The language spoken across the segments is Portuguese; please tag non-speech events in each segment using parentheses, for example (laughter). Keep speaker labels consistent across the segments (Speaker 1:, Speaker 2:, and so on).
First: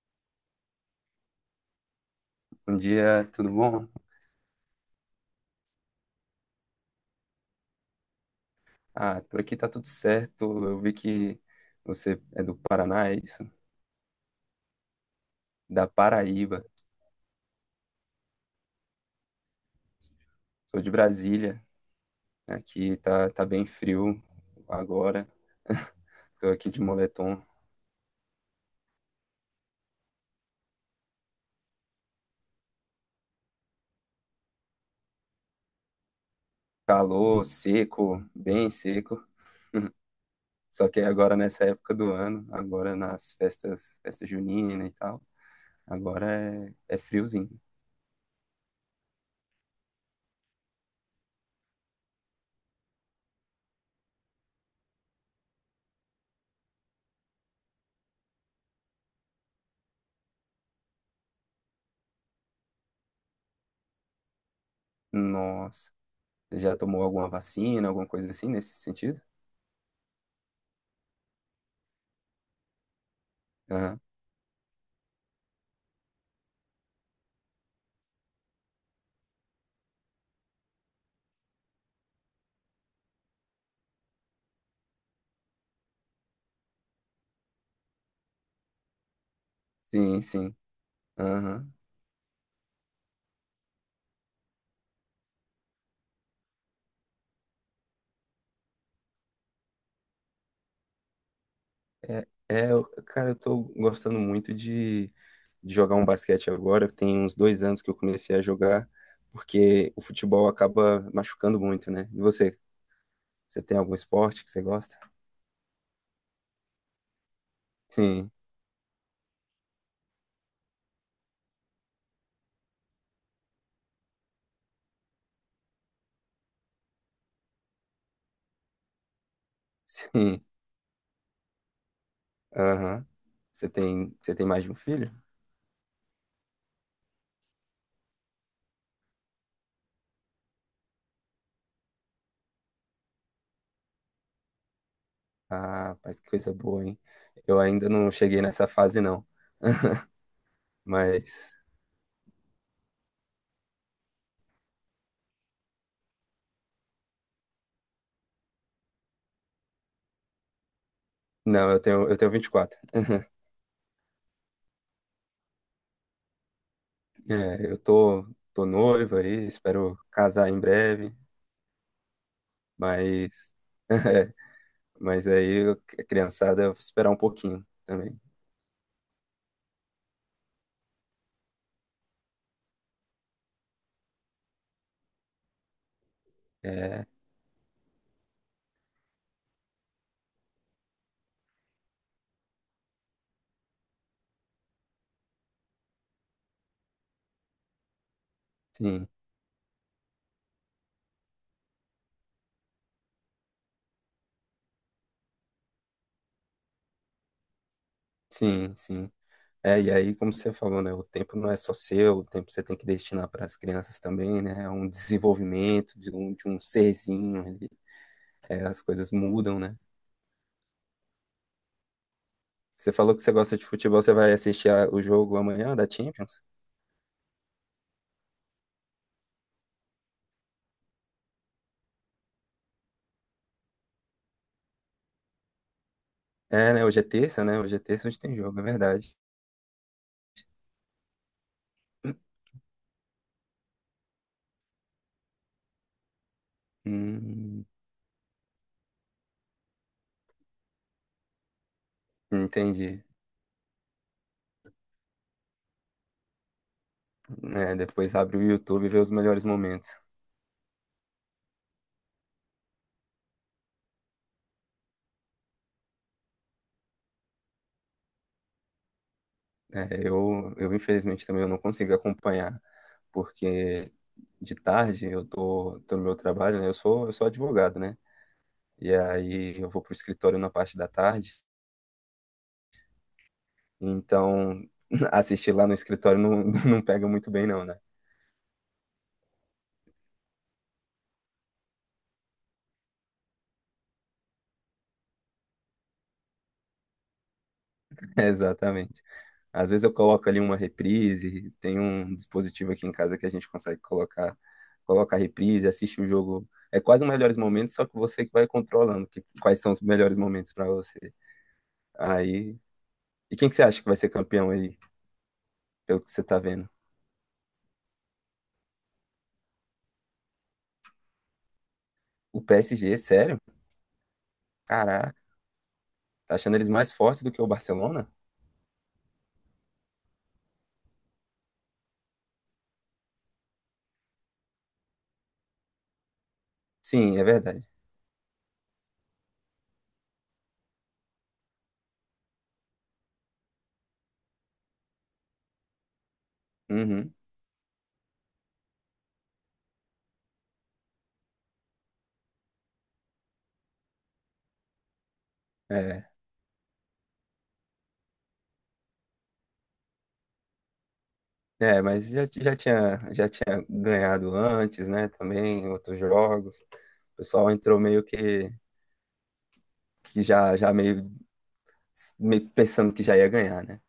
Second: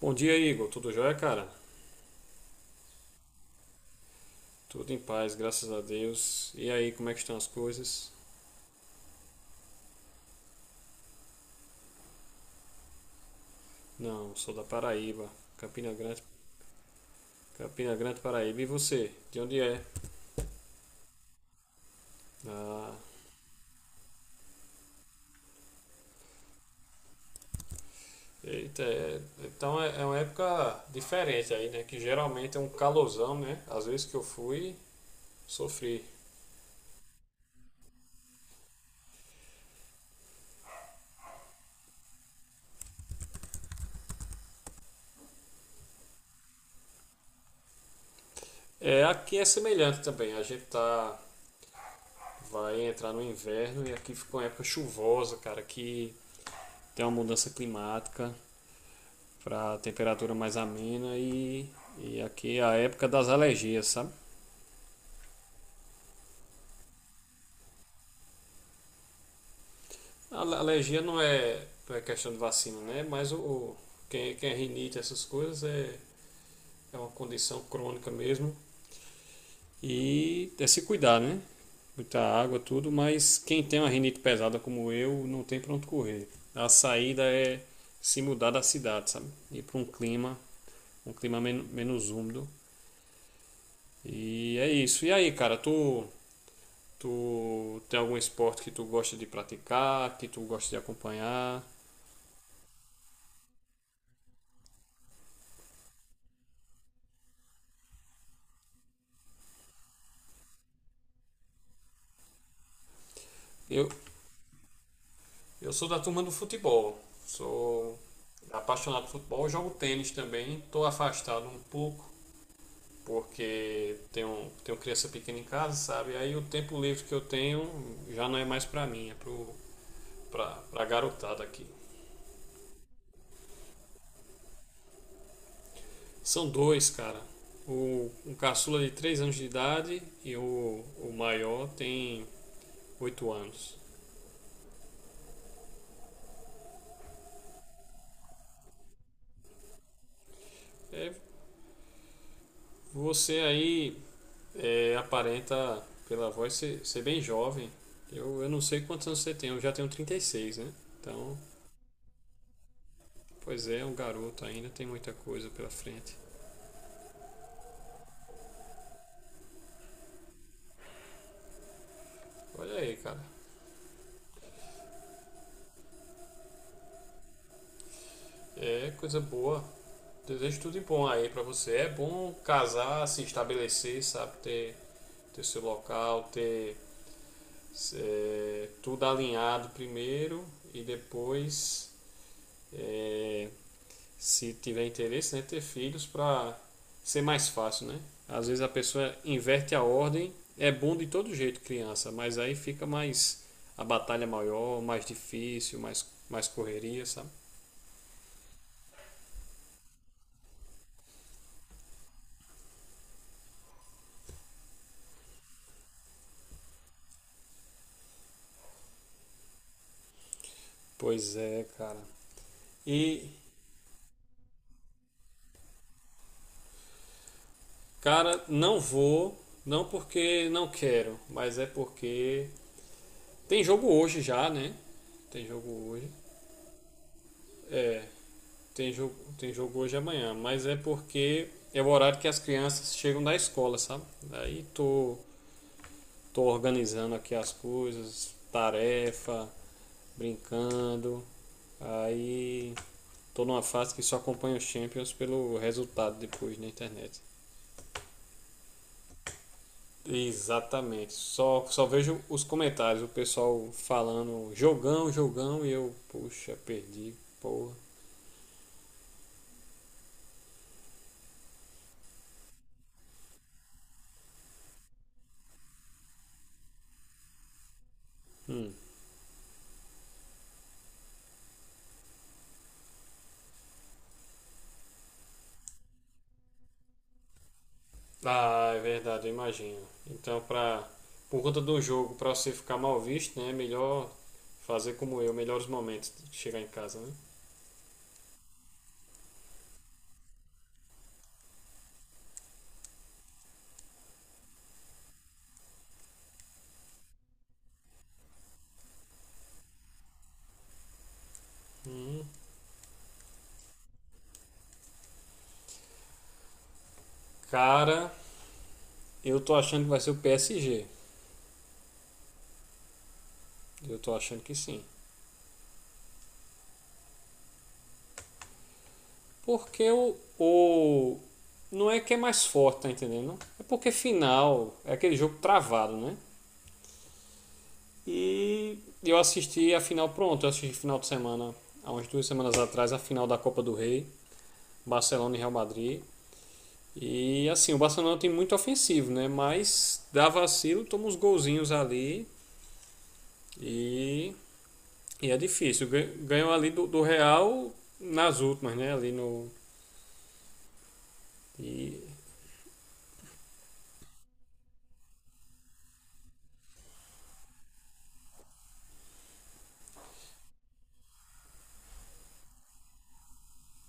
Speaker 1: Bom dia, Igor. Tudo jóia, cara?
Speaker 2: Bom dia, tudo bom?
Speaker 1: Tudo em paz, graças a Deus. E aí, como é que estão as coisas?
Speaker 2: Ah, por aqui tá tudo certo. Eu vi que você é do Paraná, é isso?
Speaker 1: Não, sou da Paraíba,
Speaker 2: Da
Speaker 1: Campina Grande,
Speaker 2: Paraíba.
Speaker 1: Campina Grande, Paraíba. E você? De onde é?
Speaker 2: Sou de Brasília. Aqui
Speaker 1: Ah,
Speaker 2: tá bem frio agora. Tô aqui de moletom.
Speaker 1: eita, então é uma época diferente aí, né? Que geralmente é um calorzão, né? Às vezes que eu fui, sofri.
Speaker 2: Calor, seco, bem seco. Só que agora nessa época do ano, agora nas festas, festa junina e tal, agora é friozinho.
Speaker 1: É, aqui é semelhante também. A gente vai entrar no inverno e aqui ficou uma época chuvosa, cara, que tem uma mudança climática para temperatura mais amena e aqui a época das alergias, sabe?
Speaker 2: Nossa. Você já tomou alguma vacina, alguma coisa assim nesse sentido?
Speaker 1: A alergia não é questão de vacina, né? Mas
Speaker 2: Aham.
Speaker 1: quem é rinite, essas coisas, é uma condição crônica mesmo. E é se cuidar, né? Muita água, tudo, mas quem tem uma rinite pesada como eu, não tem pra onde correr. A saída é se mudar da cidade, sabe? Ir para um
Speaker 2: Sim,
Speaker 1: clima,
Speaker 2: sim. Aham.
Speaker 1: menos úmido. E é isso. E aí, cara, tu tem algum esporte que tu gosta de praticar, que tu gosta de acompanhar?
Speaker 2: Cara, eu tô gostando muito de jogar um basquete agora. Tem uns dois anos que eu comecei a jogar, porque o futebol acaba machucando muito, né? E você tem
Speaker 1: Eu,
Speaker 2: algum esporte que você gosta?
Speaker 1: eu sou da turma do futebol. Sou
Speaker 2: Sim,
Speaker 1: apaixonado por futebol, jogo tênis também. Estou afastado um pouco porque tenho criança pequena em casa, sabe? Aí o tempo livre que eu tenho já não é mais para mim, é pro,
Speaker 2: (laughs) sim.
Speaker 1: pra, pra garotada aqui.
Speaker 2: Aham. Você tem mais de um filho?
Speaker 1: São dois, cara. Um caçula de 3 anos de idade e o maior tem 8 anos.
Speaker 2: Ah, rapaz, que coisa boa, hein? Eu ainda não cheguei nessa fase, não. (laughs)
Speaker 1: É,
Speaker 2: Mas,
Speaker 1: você aí aparenta, pela voz, ser bem jovem. Eu não sei quantos anos você tem, eu já tenho 36, né? Então,
Speaker 2: não, eu tenho 24.
Speaker 1: pois é, é um garoto ainda, tem muita coisa pela frente.
Speaker 2: É, tô noivo aí, espero casar em breve,
Speaker 1: Olha aí, cara.
Speaker 2: mas (laughs) Mas aí a criançada eu vou esperar um pouquinho também.
Speaker 1: É coisa boa. Desejo tudo de bom aí pra você. É bom casar, se estabelecer, sabe? Ter seu local, ter
Speaker 2: É,
Speaker 1: tudo alinhado primeiro e depois é, se tiver interesse, né, ter filhos para ser mais fácil, né? Às vezes a
Speaker 2: sim,
Speaker 1: pessoa inverte a ordem, é bom de todo jeito criança, mas aí fica mais a batalha maior, mais difícil, mais correria, sabe?
Speaker 2: sim, sim. É, e aí, como você falou, né? O tempo não é só seu, o tempo você tem que destinar para as crianças também, né? É um desenvolvimento de um serzinho ali. É, as coisas mudam, né?
Speaker 1: Pois é, cara.
Speaker 2: Você falou que
Speaker 1: E
Speaker 2: você gosta de futebol, você vai assistir a- o jogo amanhã da Champions?
Speaker 1: cara, não vou, não porque não quero, mas é porque tem jogo hoje já, né? Tem jogo hoje.
Speaker 2: É, né? Hoje é terça, né? Hoje é
Speaker 1: É,
Speaker 2: terça, hoje tem jogo, é
Speaker 1: Tem jogo,
Speaker 2: verdade.
Speaker 1: tem jogo hoje e amanhã, mas é porque é o horário que as crianças chegam da escola, sabe? Aí tô organizando aqui as
Speaker 2: Hum,
Speaker 1: coisas, tarefa, brincando. Aí
Speaker 2: entendi.
Speaker 1: tô numa fase que só acompanho os Champions pelo resultado depois na internet.
Speaker 2: É, depois abre o YouTube e vê os melhores momentos.
Speaker 1: Exatamente. Só vejo os comentários, o pessoal falando jogão, jogão, e eu, puxa, perdi, porra.
Speaker 2: É, eu infelizmente também eu não consigo acompanhar, porque de tarde tô no meu trabalho, né? Eu sou advogado, né?
Speaker 1: Hum.
Speaker 2: E aí eu vou pro escritório na parte da tarde, então (laughs) assistir lá no escritório não, (laughs) não pega muito bem não, né?
Speaker 1: Ah, é verdade, eu imagino. Então, por conta do jogo, pra você ficar mal visto, né? É melhor fazer como eu, melhores momentos de chegar em casa, né?
Speaker 2: (laughs) Exatamente. Às vezes eu coloco ali uma reprise, tem um dispositivo aqui em casa que a gente consegue colocar, colocar reprise, assiste o jogo. É quase os melhores momentos, só que você que vai controlando que- quais são os melhores momentos para você.
Speaker 1: Hum.
Speaker 2: Aí e quem que você acha que vai ser campeão aí, pelo que você tá vendo?
Speaker 1: Cara, eu tô achando que vai ser o PSG.
Speaker 2: O PSG, sério?
Speaker 1: Eu tô achando que sim.
Speaker 2: Caraca, tá achando eles mais fortes do que o Barcelona?
Speaker 1: Porque o. Não é que é mais forte, tá entendendo? É porque final é aquele jogo travado, né?
Speaker 2: Sim, é verdade.
Speaker 1: E eu assisti a final, pronto, eu assisti final de semana, há umas 2 semanas atrás, a final da Copa do Rei, Barcelona e Real Madrid.
Speaker 2: Uhum,
Speaker 1: E assim, o Barcelona tem muito ofensivo, né? Mas dá vacilo, toma uns golzinhos ali e, e é difícil.
Speaker 2: é.
Speaker 1: Ganhou ali do Real nas últimas, né? Ali no.
Speaker 2: É, mas
Speaker 1: E,
Speaker 2: já tinha ganhado antes, né? Também, em outros jogos. O pessoal entrou meio que já, meio pensando que já ia ganhar, né?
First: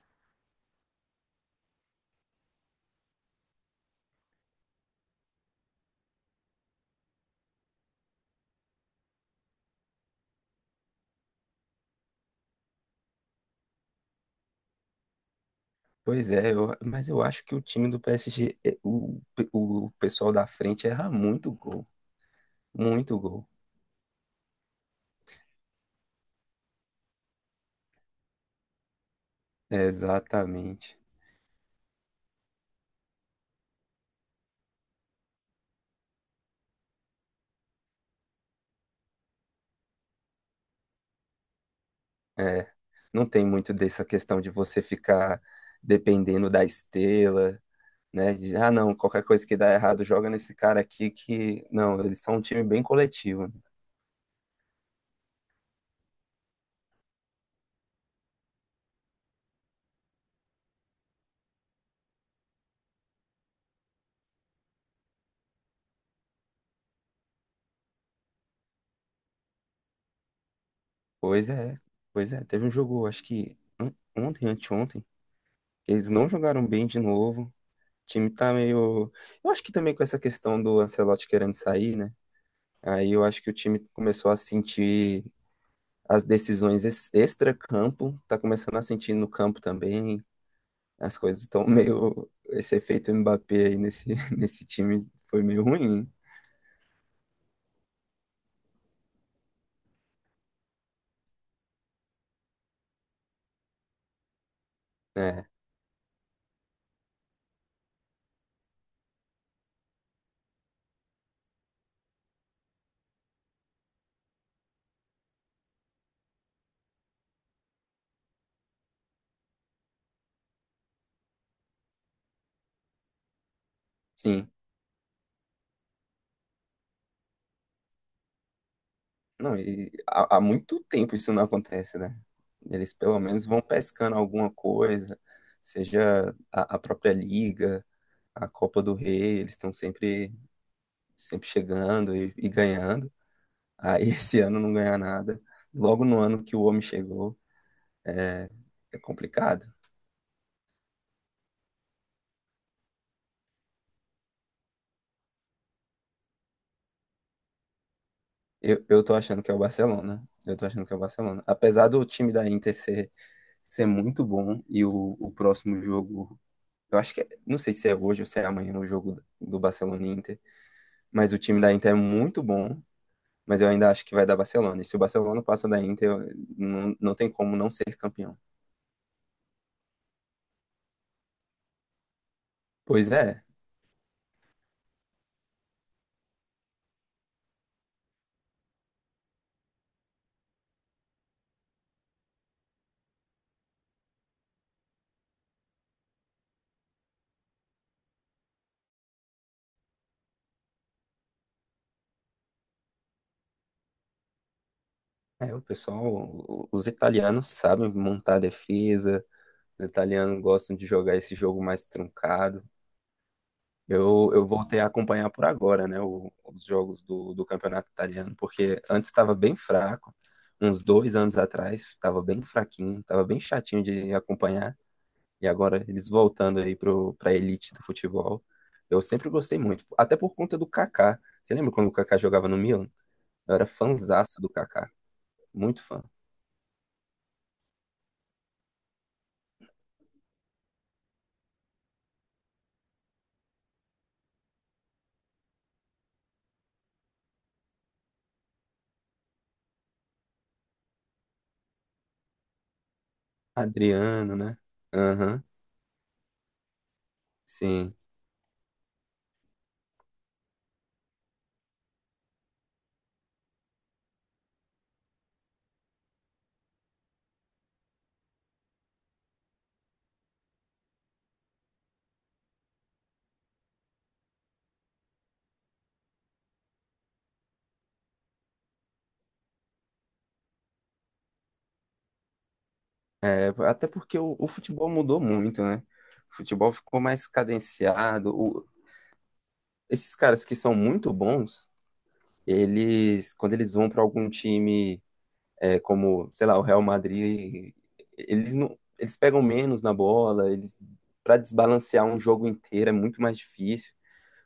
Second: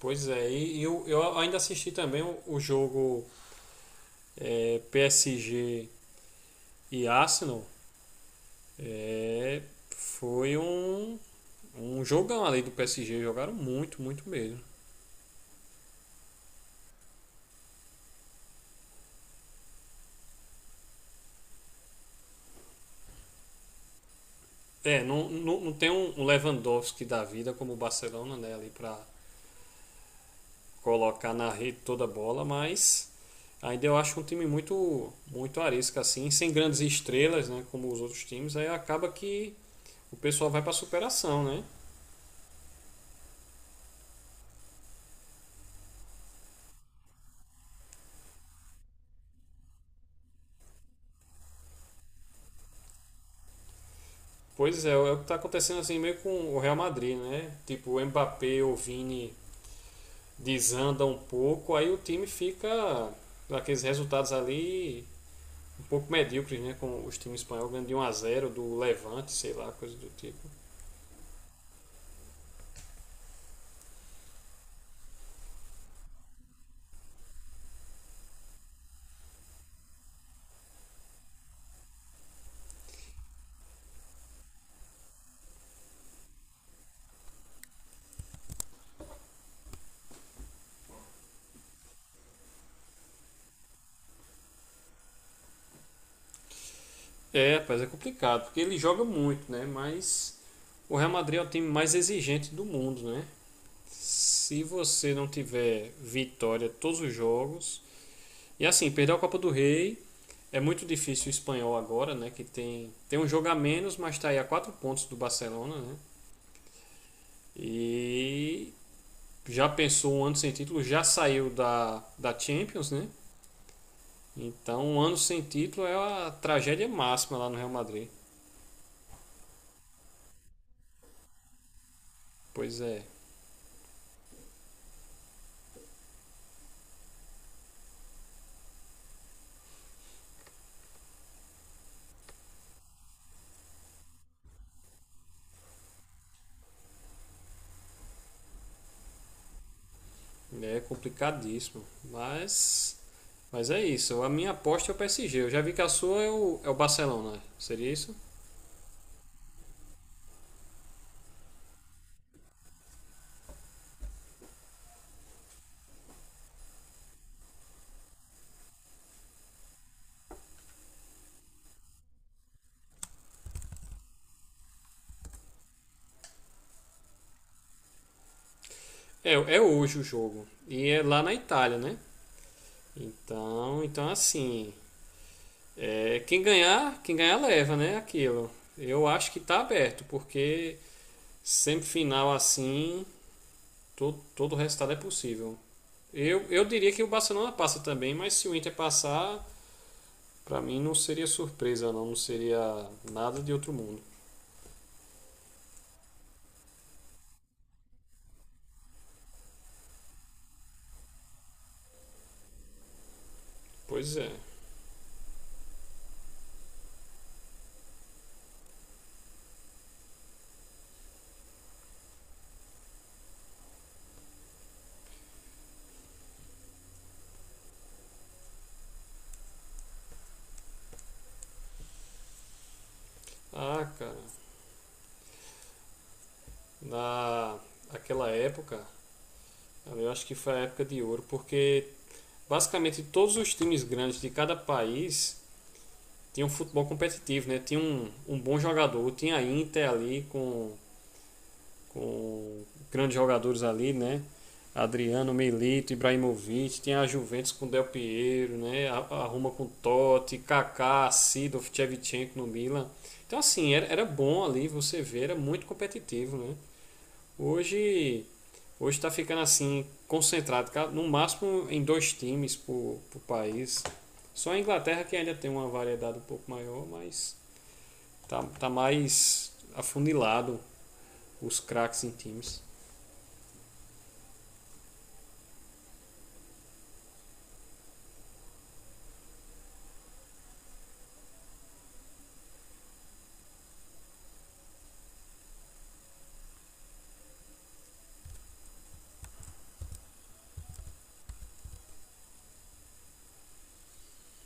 Speaker 1: pois é, e eu ainda assisti também o jogo PSG e Arsenal. É, foi um jogão ali do PSG, jogaram muito, muito mesmo.
Speaker 2: Pois é, eu- mas eu acho que o time do PSG, é- o pessoal da frente erra muito gol. Muito gol.
Speaker 1: É, não tem um Lewandowski da vida como o Barcelona, né? Ali pra
Speaker 2: Exatamente.
Speaker 1: colocar na rede toda a bola, mas ainda eu acho um time muito muito arisco assim, sem grandes estrelas, né, como os outros times, aí acaba que o pessoal vai para superação, né?
Speaker 2: É, não tem muito dessa questão de você ficar dependendo da estrela, né? De, ah, não, qualquer coisa que dá errado, joga nesse cara aqui que. Não, eles são um time bem coletivo, né?
Speaker 1: Pois é, é o que está acontecendo assim meio com o Real Madrid, né? Tipo, o Mbappé ou o Vini desanda um pouco, aí o time fica aqueles resultados ali um pouco medíocres, né? Com os times espanhóis ganhando de 1 a zero do Levante, sei lá, coisa do tipo.
Speaker 2: Pois é, pois é. Teve um jogo, acho que on- ontem, anteontem, que eles não jogaram bem de novo. O time tá meio. Eu acho que também com essa questão do Ancelotti querendo sair, né? Aí eu acho que o time começou a sentir as decisões ex- extra-campo, tá começando a sentir no campo também. As coisas estão meio. Esse efeito Mbappé aí nesse, (laughs) nesse time foi meio ruim,
Speaker 1: É, rapaz, é complicado, porque ele joga muito, né? Mas o Real Madrid é o time mais exigente do mundo, né? Se você não
Speaker 2: né?
Speaker 1: tiver vitória todos os jogos. E assim, perder a Copa do Rei é muito difícil o espanhol agora, né? Que tem um jogo a menos, mas está aí a 4 pontos do Barcelona, né? E já pensou um ano sem título, já saiu da Champions, né?
Speaker 2: Sim.
Speaker 1: Então um ano sem título é a tragédia máxima lá no Real Madrid.
Speaker 2: Não, e há muito tempo isso não acontece, né?
Speaker 1: Pois
Speaker 2: Eles
Speaker 1: é.
Speaker 2: pelo menos vão pescando alguma coisa, seja a própria Liga, a Copa do Rei, eles estão sempre, sempre chegando e ganhando. Aí (laughs) esse ano não ganhar nada. Logo no ano que o homem chegou, é, é complicado.
Speaker 1: É complicadíssimo. Mas é isso. A minha aposta é o PSG. Eu já vi que a sua é o Barcelona. Seria isso?
Speaker 2: Eu tô achando que é o Barcelona. Eu tô achando que é o Barcelona. Apesar do time da Inter ser isso é muito bom. E o próximo jogo, eu acho que, é- não sei se é hoje ou se é amanhã no jogo do Barcelona e Inter, mas o time da Inter é muito bom, mas eu ainda acho que vai dar Barcelona. E se o Barcelona passa da Inter, eu- não, não tem como não ser campeão.
Speaker 1: É, é hoje o jogo. E é lá na Itália, né?
Speaker 2: Pois é,
Speaker 1: Então assim. Quem ganhar, quem ganhar leva, né? Aquilo. Eu acho que tá aberto, porque semifinal assim, todo o resultado é possível. Eu diria que o Barcelona passa também, mas se o Inter passar, pra mim não seria surpresa, não seria nada de outro mundo.
Speaker 2: é, o pessoal, o- os italianos sabem montar defesa, os italianos gostam de jogar esse jogo mais truncado.
Speaker 1: Pois é.
Speaker 2: Eu voltei a acompanhar por agora, né, o- os jogos do campeonato italiano, porque antes estava bem fraco, uns dois anos atrás estava bem fraquinho, estava bem chatinho de acompanhar, e agora eles voltando aí para a elite do futebol. Eu sempre gostei muito, até por conta do Kaká. Você lembra quando o Kaká jogava no Milan? Eu era
Speaker 1: Ah, cara,
Speaker 2: fanzaço do Kaká, muito fã.
Speaker 1: na aquela época, eu acho que foi a época de ouro, porque basicamente todos os times grandes de cada país tinham um futebol competitivo, né? Tinha um bom jogador, tinha a Inter ali com grandes jogadores ali, né?
Speaker 2: Adriano, né?
Speaker 1: Adriano,
Speaker 2: Aham,
Speaker 1: Milito, Ibrahimovic, tinha a Juventus com Del
Speaker 2: sim.
Speaker 1: Piero, né? A Roma com Totti, Kaká, Sidorf, Shevchenko no Milan. Então assim, era bom ali, você vê, era muito competitivo, né? Hoje, hoje está ficando assim, concentrado, no máximo em dois times por país. Só a Inglaterra que ainda tem uma variedade um pouco maior, mas tá mais afunilado os craques em times.
Speaker 2: É, até porque o futebol mudou muito, né? O futebol ficou mais cadenciado. O, esses caras que são muito bons, eles, quando eles vão para algum time, é, como, sei lá, o Real Madrid, eles não, eles pegam menos na bola, eles para desbalancear um jogo inteiro é muito mais difícil.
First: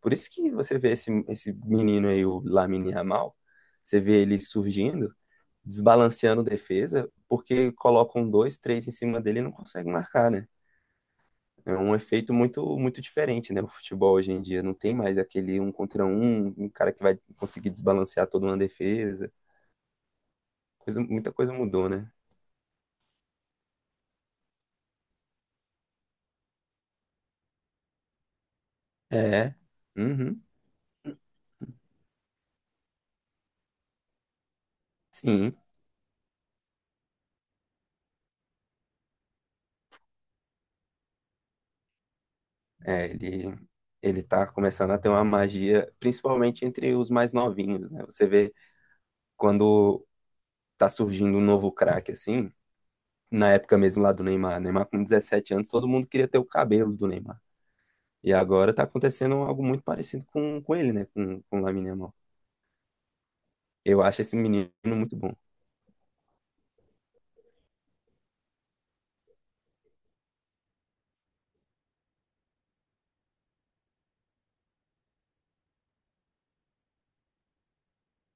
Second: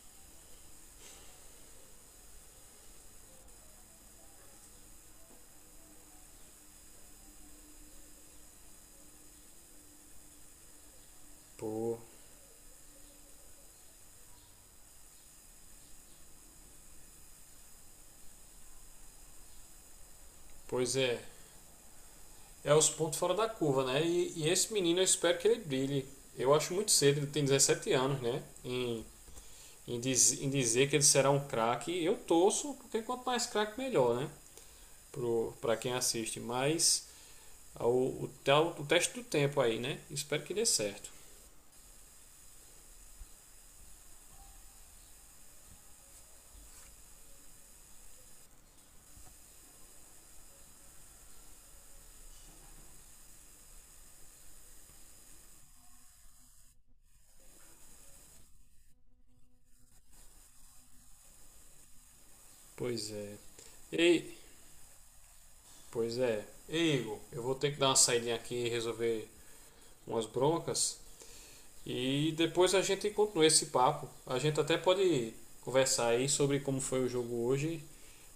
Speaker 2: Por isso que você vê esse menino aí, o Lamine Yamal, você vê ele surgindo, desbalanceando defesa, porque colocam dois, três em cima dele e não consegue marcar, né? É um
Speaker 1: Pô,
Speaker 2: efeito muito muito diferente, né? O futebol hoje em dia não tem mais aquele um contra um, um cara que vai conseguir desbalancear toda uma defesa.
Speaker 1: pois
Speaker 2: Coisa,
Speaker 1: é,
Speaker 2: muita coisa mudou, né?
Speaker 1: é os pontos fora da curva, né? E esse menino eu espero que ele brilhe. Eu acho muito cedo, ele tem 17 anos, né? Em,
Speaker 2: É.
Speaker 1: em, diz-
Speaker 2: Uhum.
Speaker 1: em dizer que ele será um craque, eu torço, porque quanto mais craque, melhor, né? para
Speaker 2: Sim.
Speaker 1: pra quem assiste, mas o teste do tempo aí, né? Espero que dê certo.
Speaker 2: É, ele tá começando a ter uma magia, principalmente entre os mais novinhos, né? Você vê quando tá surgindo um novo craque assim, na época mesmo lá do Neymar, Neymar com 17 anos, todo mundo queria ter o cabelo do Neymar. E agora tá acontecendo algo muito parecido com ele, né? Com o Lamine Yamal.
Speaker 1: Pois é.
Speaker 2: Eu acho
Speaker 1: Ei,
Speaker 2: esse menino muito bom.
Speaker 1: pois é. Ei, Igor, eu vou ter que dar uma saída aqui e resolver umas broncas. E depois a gente continua esse papo. A gente até pode conversar aí sobre como foi o jogo hoje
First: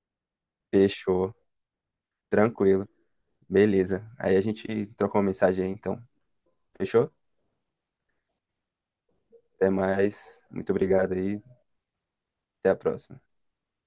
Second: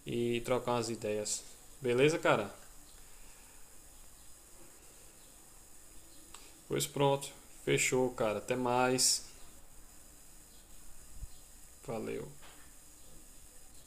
Speaker 1: e trocar umas
Speaker 2: Fechou.
Speaker 1: ideias. Beleza, cara?
Speaker 2: Tranquilo. Beleza. Aí a gente trocou uma mensagem aí, então.
Speaker 1: Pois
Speaker 2: Fechou?
Speaker 1: pronto. Fechou, cara. Até mais.
Speaker 2: Até mais. Muito obrigado aí.
Speaker 1: Valeu.
Speaker 2: Até a próxima.